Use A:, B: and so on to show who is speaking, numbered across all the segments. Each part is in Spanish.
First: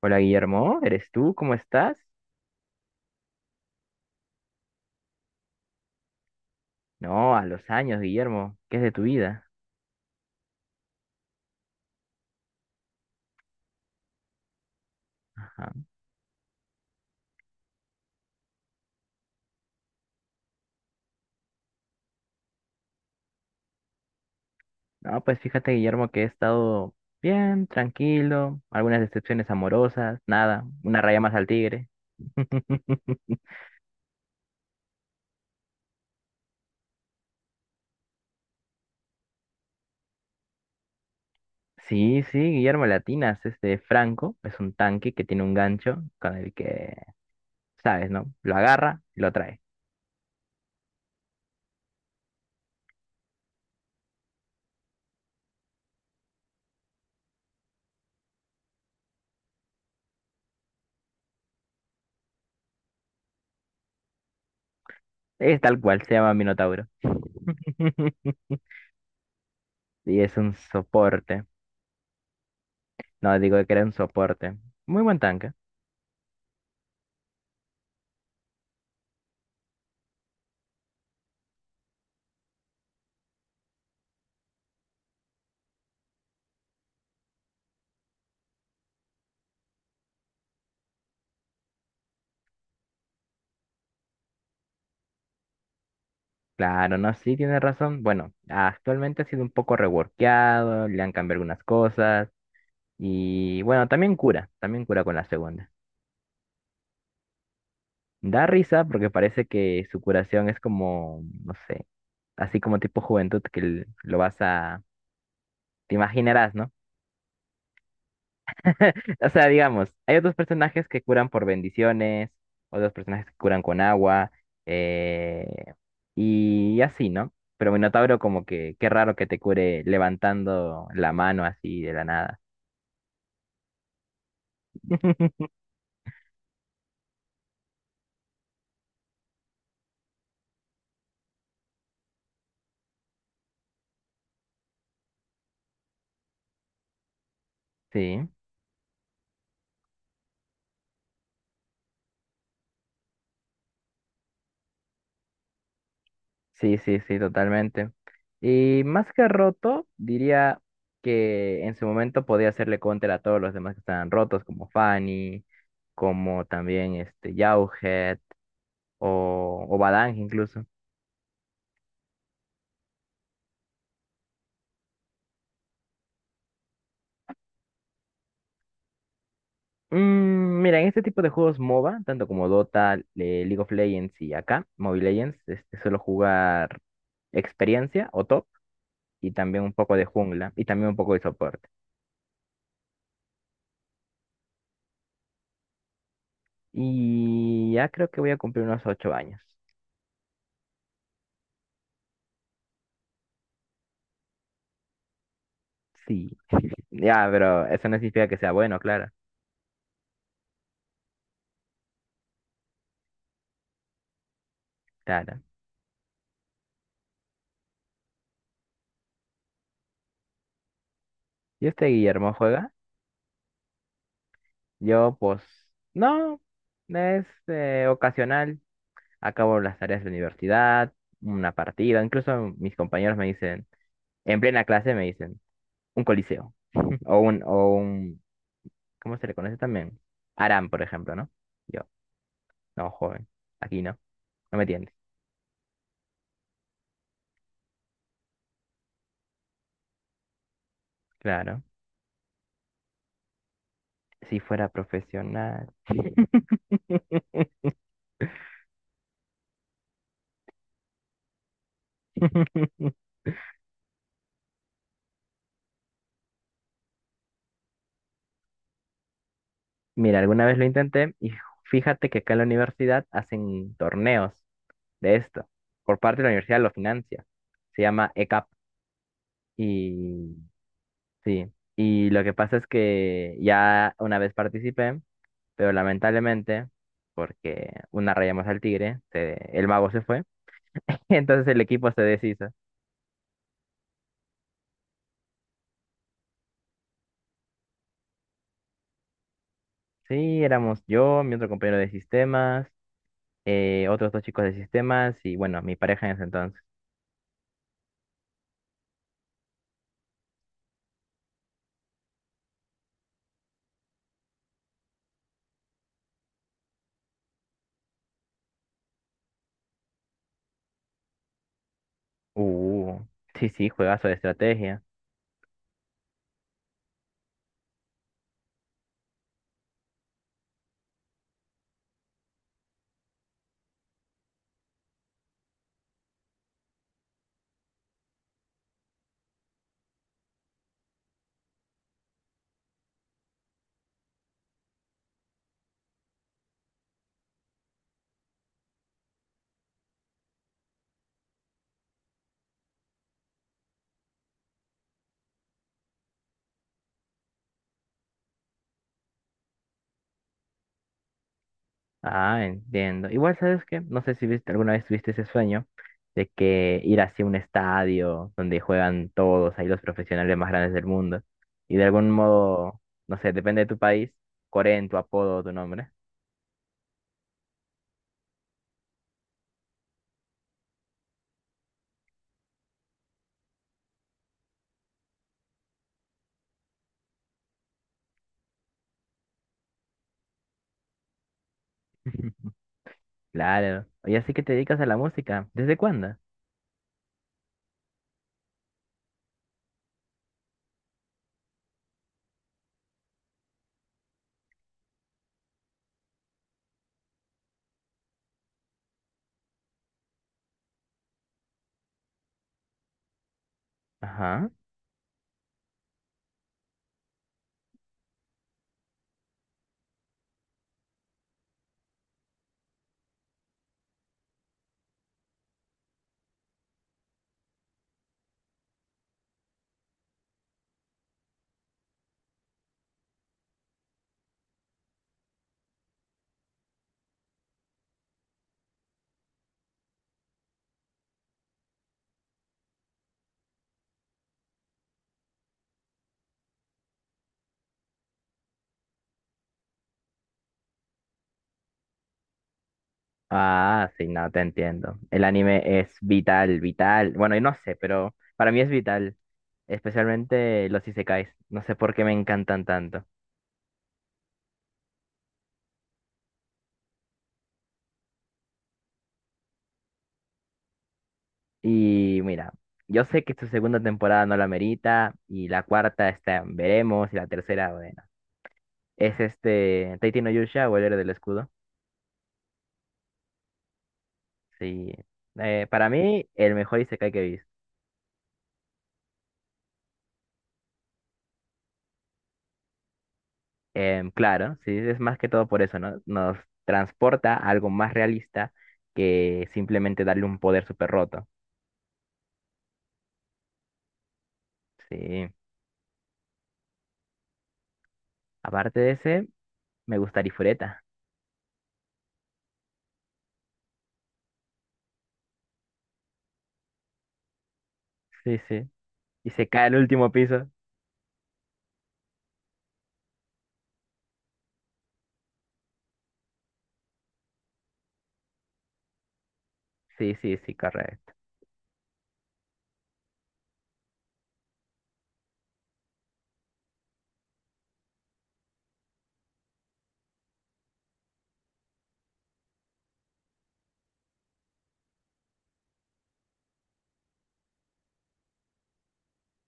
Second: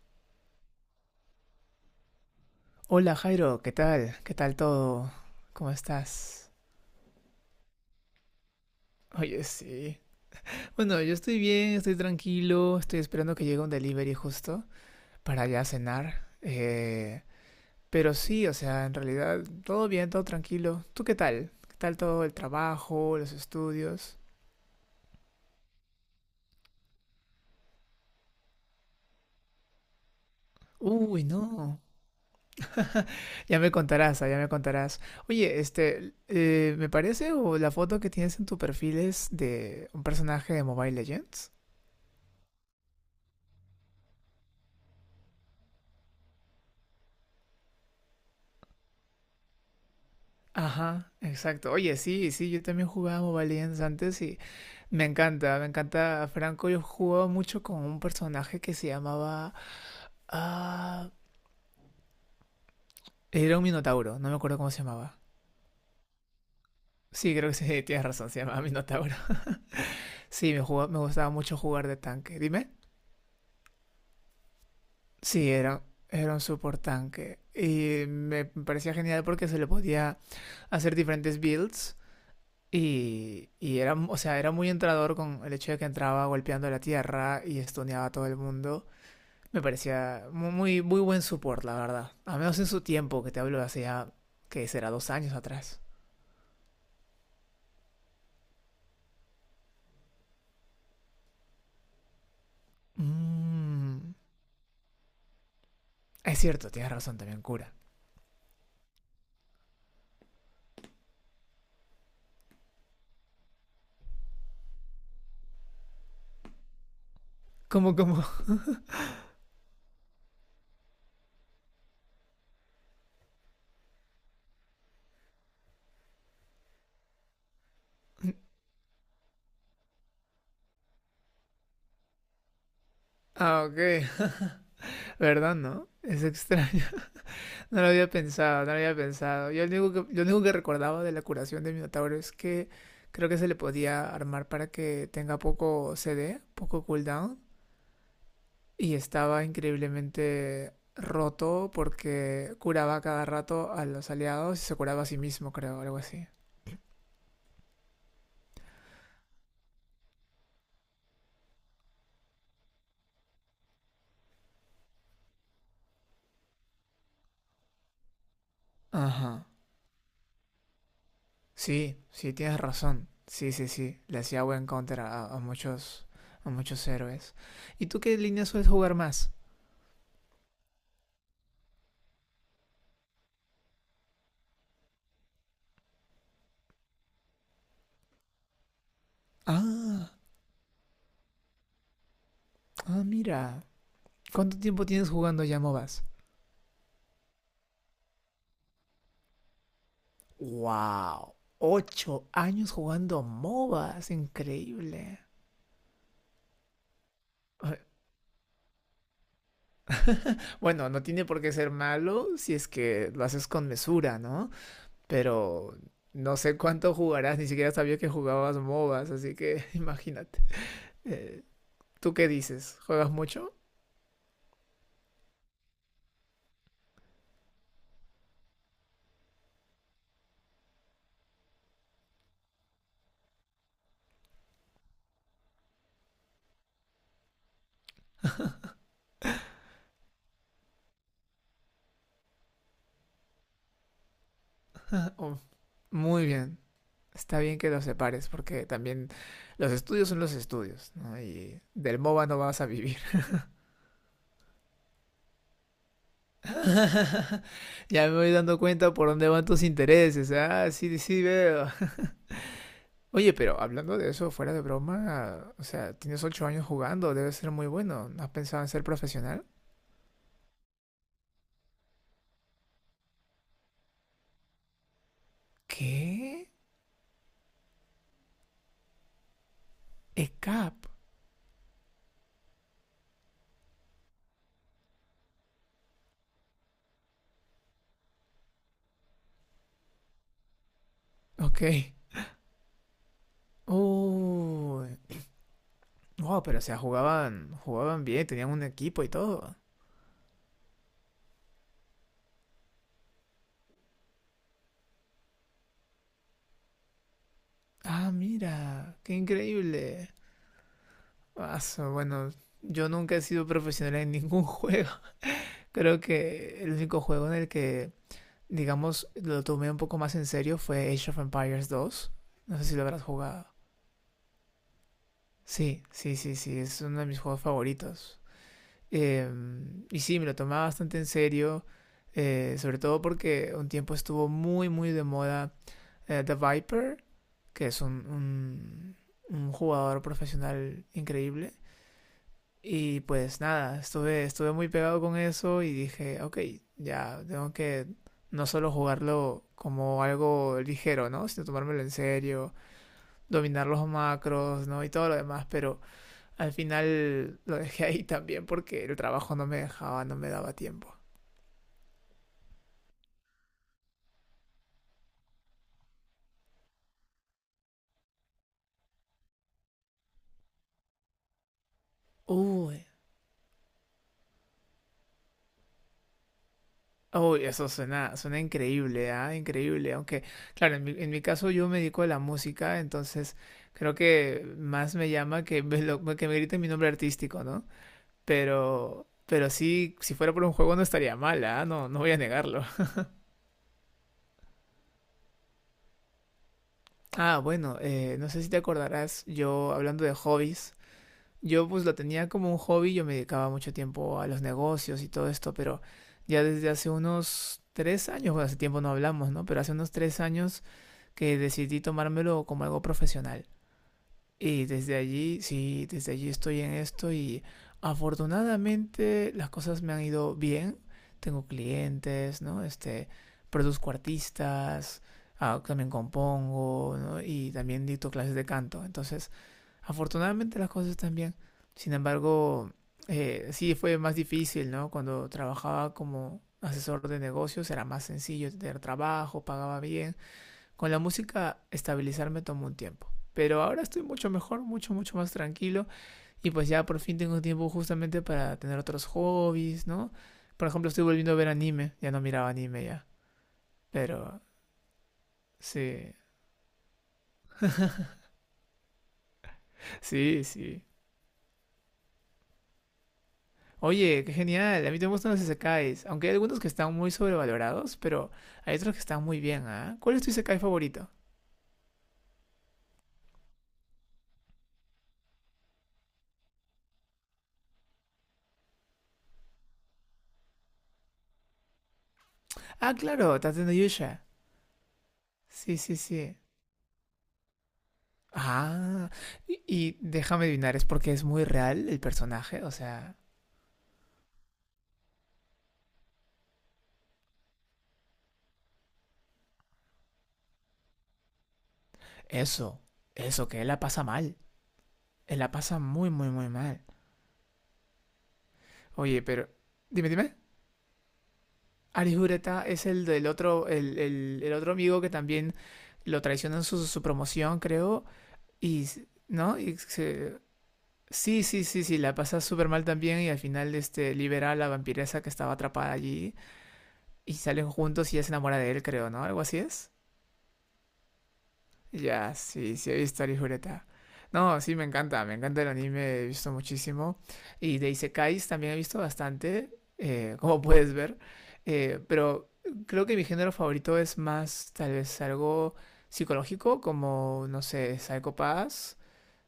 A: Hola Guillermo, ¿eres tú? ¿Cómo estás?
B: Hola Jairo, ¿qué tal? ¿Qué tal todo? ¿Cómo estás?
A: No, a los años, Guillermo, ¿qué es de tu
B: Oye,
A: vida?
B: sí. Bueno, yo estoy bien, estoy tranquilo, estoy esperando que llegue un delivery justo para ya
A: Ajá.
B: cenar. Pero sí, o sea, en realidad todo bien, todo tranquilo. ¿Tú qué tal? ¿Qué tal todo el trabajo, los estudios?
A: No, pues fíjate, Guillermo, que he estado bien, tranquilo, algunas decepciones amorosas, nada, una raya
B: Uy,
A: más al
B: no.
A: tigre.
B: Ya me contarás, ya me contarás. Oye, este, me parece o la foto que tienes en tu perfil es de un personaje de Mobile Legends.
A: Sí, sí, Guillermo Latinas, este Franco es un tanque que tiene un gancho con el que, sabes, ¿no? Lo agarra y lo trae.
B: Ajá, exacto. Oye, sí, sí, yo también jugaba Mobile Legends antes y me encanta Franco. Yo jugaba mucho con un personaje que se llamaba... Ah, era un Minotauro, no me acuerdo cómo se llamaba.
A: Es tal cual, se llama Minotauro.
B: Sí, creo que sí, tienes razón, se llamaba Minotauro.
A: Y es
B: Sí,
A: un
B: me gustaba
A: soporte.
B: mucho jugar de tanque. Dime.
A: No, digo que era un soporte. Muy buen
B: Sí,
A: tanque.
B: era un support tanque. Y me parecía genial porque se le podía hacer diferentes builds. Y era, o sea, era muy entrador con el hecho de que entraba golpeando la tierra y estuneaba a todo el mundo. Me parecía muy, muy buen support, la verdad. A menos en su tiempo, que te hablo de hace ya, que será 2 años atrás.
A: Claro, no, sí, tiene razón. Bueno, actualmente ha sido un poco reworkeado, le han cambiado algunas cosas y bueno,
B: Mm,
A: también cura con la segunda.
B: es cierto, tienes razón también, cura.
A: Da risa porque parece que su curación es como, no sé, así como tipo juventud que lo vas a, te imaginarás, ¿no?
B: ¿Cómo, cómo?
A: O sea, digamos, hay otros personajes que curan por bendiciones, otros personajes que curan con agua, eh, y así, ¿no? Pero Minotauro como que, qué raro que te cure levantando la mano así de la nada.
B: Ah, ok. ¿Verdad, no? Es extraño. No lo había pensado, no lo había pensado. Yo lo único que recordaba de la curación de Minotauro es que creo que se le podía armar para que tenga poco CD, poco cooldown.
A: Sí,
B: Y estaba increíblemente roto porque curaba cada rato a los aliados y se curaba a sí mismo, creo, algo así.
A: sí, sí, sí, totalmente. Y más que roto, diría que en su momento podía hacerle counter a todos los demás que estaban rotos, como Fanny, como también este Jauhead
B: Ajá.
A: o Badang incluso.
B: Sí, sí, tienes razón. Sí, sí, sí. Le hacía buen counter a muchos, a muchos héroes. ¿Y tú qué línea sueles jugar más?
A: Mm, mira, en este tipo de juegos MOBA, tanto como Dota, League of Legends y acá, Mobile Legends, este, suelo jugar experiencia o top y también un poco de
B: Ah,
A: jungla y también un poco de soporte.
B: ah, mira. ¿Cuánto tiempo tienes jugando ya MOBAs?
A: Y ya creo que voy a cumplir unos 8 años.
B: ¡Wow! 8 años jugando MOBAs, increíble.
A: Sí, ya, pero
B: Ay.
A: eso no significa que sea bueno, claro,
B: Bueno, no tiene por qué ser malo si es que lo haces con mesura, ¿no?
A: claro.
B: Pero no sé cuánto jugarás, ni siquiera sabía que jugabas MOBAs, así que imagínate. Eh,
A: Y este
B: ¿Tú qué
A: Guillermo juega,
B: dices? ¿Juegas mucho?
A: yo pues no, es ocasional, acabo las tareas de la universidad, una partida, incluso mis compañeros me dicen, en plena clase me dicen. Un coliseo o un, ¿cómo se le conoce también? Aram, por ejemplo, ¿no? Yo, no, joven, aquí no, no me entiendes.
B: Oh, muy bien. Está bien que los separes, porque también los estudios son los estudios, ¿no? Y
A: Claro,
B: del MOBA no vas a vivir.
A: si fuera profesional.
B: Ya me voy dando cuenta por dónde van tus intereses. ¿Eh? Ah, sí, sí veo. Oye, pero hablando de eso, fuera de broma, o sea, tienes 8 años jugando, debe ser muy bueno. ¿No has pensado en ser profesional?
A: Mira, alguna vez lo intenté y fíjate que acá en la universidad hacen torneos de esto. Por parte de la
B: ¿Qué?
A: universidad lo financia. Se llama ECAP y
B: ECAP.
A: sí. Y lo que pasa es que ya una vez participé. Pero lamentablemente, porque una raya más al tigre, el mago se fue. Y entonces el
B: Ok.
A: equipo se deshizo.
B: Uy. Wow, pero o sea, jugaban, jugaban bien, tenían un equipo y todo.
A: Sí, éramos yo, mi otro compañero de sistemas, otros dos chicos de sistemas y bueno, mi pareja en ese entonces.
B: Ah, mira, qué increíble. Ah, bueno, yo nunca he sido profesional en ningún juego. Creo que el único juego en el que, digamos, lo tomé un poco más en serio fue Age of Empires 2. No sé si lo
A: Uh,
B: habrás jugado.
A: sí, sí, juegazo de estrategia.
B: Sí, sí, sí, sí, es uno de mis juegos favoritos. Y sí, me lo tomaba bastante en serio, sobre todo porque un tiempo estuvo muy, muy de moda, The Viper, que es un jugador profesional increíble. Y pues nada, estuve muy pegado con eso y dije, ok, ya tengo que no solo jugarlo como algo ligero, ¿no? Sino tomármelo en serio, dominar los macros, ¿no? Y todo lo demás, pero al final lo dejé ahí también porque el trabajo no me dejaba, no me daba tiempo.
A: Ah, entiendo. Igual, ¿sabes qué? No sé si viste, alguna vez tuviste ese sueño de que ir hacia un estadio donde juegan todos, ahí los profesionales más grandes del mundo. Y de algún modo,
B: Uy,
A: no sé, depende de tu país, Corea en tu apodo o tu nombre.
B: uy, eso suena increíble, ¿ah? Increíble. Aunque, claro, en mi caso yo me dedico a la música, entonces creo que más me llama que me griten mi nombre artístico, ¿no? Pero sí, si fuera por un juego no estaría mal, ¿ah? No, no voy a negarlo.
A: Claro. Oye, así que te dedicas a la música. ¿Desde cuándo?
B: Ah, bueno, no sé si te acordarás, yo hablando de hobbies. Yo pues lo tenía como un hobby, yo me dedicaba mucho tiempo a los negocios y todo esto, pero ya desde hace unos 3 años, bueno, hace tiempo no hablamos, ¿no? Pero hace unos 3 años que decidí tomármelo como algo profesional.
A: Ajá.
B: Y desde allí, sí, desde allí estoy en esto y afortunadamente las cosas me han ido bien. Tengo clientes, ¿no? Este, produzco artistas, también compongo, ¿no? Y también dicto clases de canto. Entonces, afortunadamente las cosas están bien. Sin embargo, sí fue más difícil, ¿no? Cuando trabajaba como asesor de negocios era más sencillo tener trabajo, pagaba bien. Con la música estabilizarme tomó un tiempo. Pero ahora estoy mucho mejor, mucho, mucho más tranquilo. Y pues ya por fin tengo tiempo justamente para tener otros hobbies, ¿no? Por ejemplo, estoy volviendo a ver anime. Ya no miraba anime ya.
A: Ah, sí, no, te
B: Pero
A: entiendo. El anime es
B: sí,
A: vital, vital. Bueno, y no sé, pero para mí es vital.
B: sí,
A: Especialmente
B: sí.
A: los isekais. No sé por qué me encantan tanto.
B: Oye, qué genial. A mí también me gustan los isekais, aunque hay algunos que están muy sobrevalorados, pero hay otros que están muy bien, ¿ah? ¿Cuál es tu isekai favorito?
A: Y mira, yo sé que su segunda temporada no la merita. Y la cuarta está, en veremos. Y la tercera, bueno. Es este, Taiti no Yusha o el héroe del escudo.
B: Ah, claro, Tate no Yusha.
A: Sí.
B: Sí,
A: Para
B: sí,
A: mí,
B: sí.
A: el mejor isekai que he visto.
B: Ah, y déjame adivinar, ¿es porque es muy real el personaje? O sea,
A: Claro, sí, es más que todo por eso, ¿no? Nos transporta a algo más realista que simplemente darle un poder súper roto.
B: eso, eso, que él la pasa mal.
A: Sí.
B: Él la pasa muy, muy, muy mal.
A: Aparte de
B: Oye,
A: ese,
B: pero,
A: me
B: dime,
A: gusta
B: dime.
A: Ifureta.
B: Arihureta es el del otro, el otro amigo que también lo traicionan su promoción, creo,
A: Sí, sí.
B: y,
A: Y se
B: ¿no?
A: cae al último piso.
B: Sí, sí, sí, sí, la pasa súper mal también y al final este, libera a la vampiresa que estaba atrapada allí y salen juntos y ella se enamora de él, creo, ¿no? Algo así es.
A: Sí, sí, sí, correcto.
B: Ya, sí, sí, he visto a Lijureta. No, sí, me encanta el anime, he visto muchísimo. Y de Isekais también he visto bastante, como puedes ver. Pero creo que mi género favorito es más, tal vez, algo psicológico, como, no sé, Psycho Pass.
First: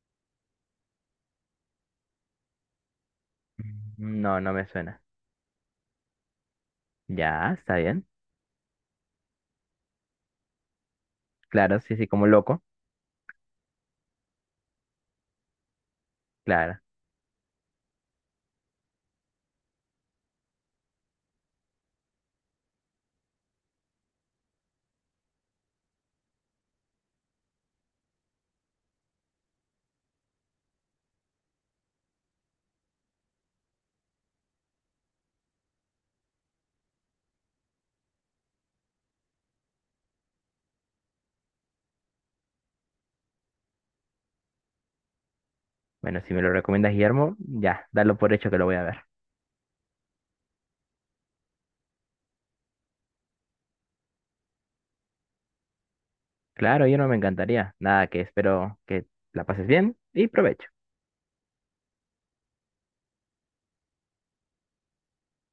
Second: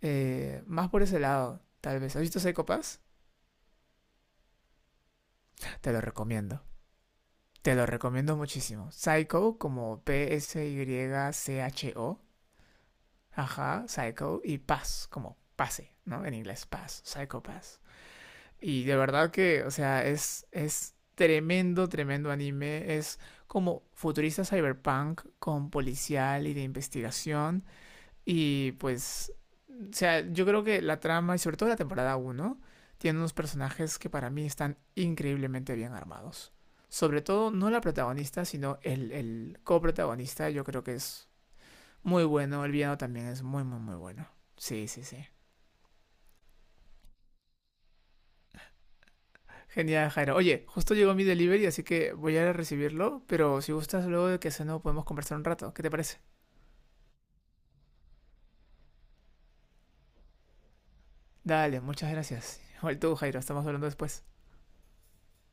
B: Más por ese lado, tal vez. ¿Has visto Psycho Pass?
A: Mm, no, no me suena.
B: Te lo recomiendo.
A: Ya,
B: Te
A: está
B: lo
A: bien.
B: recomiendo muchísimo. Psycho como
A: Claro, sí, sí,
B: Psycho.
A: como loco.
B: Ajá, Psycho. Y Paz como pase, ¿no? En inglés,
A: Claro.
B: Paz. Psycho Paz. Y de verdad que, o sea, es tremendo, tremendo anime. Es como futurista cyberpunk con policial y de investigación. Y pues o sea, yo creo que la trama, y sobre todo la temporada uno tiene unos personajes que para mí están increíblemente bien armados. Sobre todo, no la protagonista, sino el coprotagonista, yo creo que es muy bueno. El villano también es muy, muy, muy bueno. Sí, sí, sí.
A: Bueno, si me lo recomiendas, Guillermo, ya, dalo por hecho que lo voy a ver.
B: Genial, Jairo. Oye, justo llegó mi delivery, así que voy a ir a recibirlo, pero si gustas, luego de que no podemos conversar un rato. ¿Qué te parece?
A: Claro, yo no me encantaría. Nada, que espero que la pases bien y provecho.
B: Dale, muchas gracias. Igual tú, Jairo, estamos hablando después.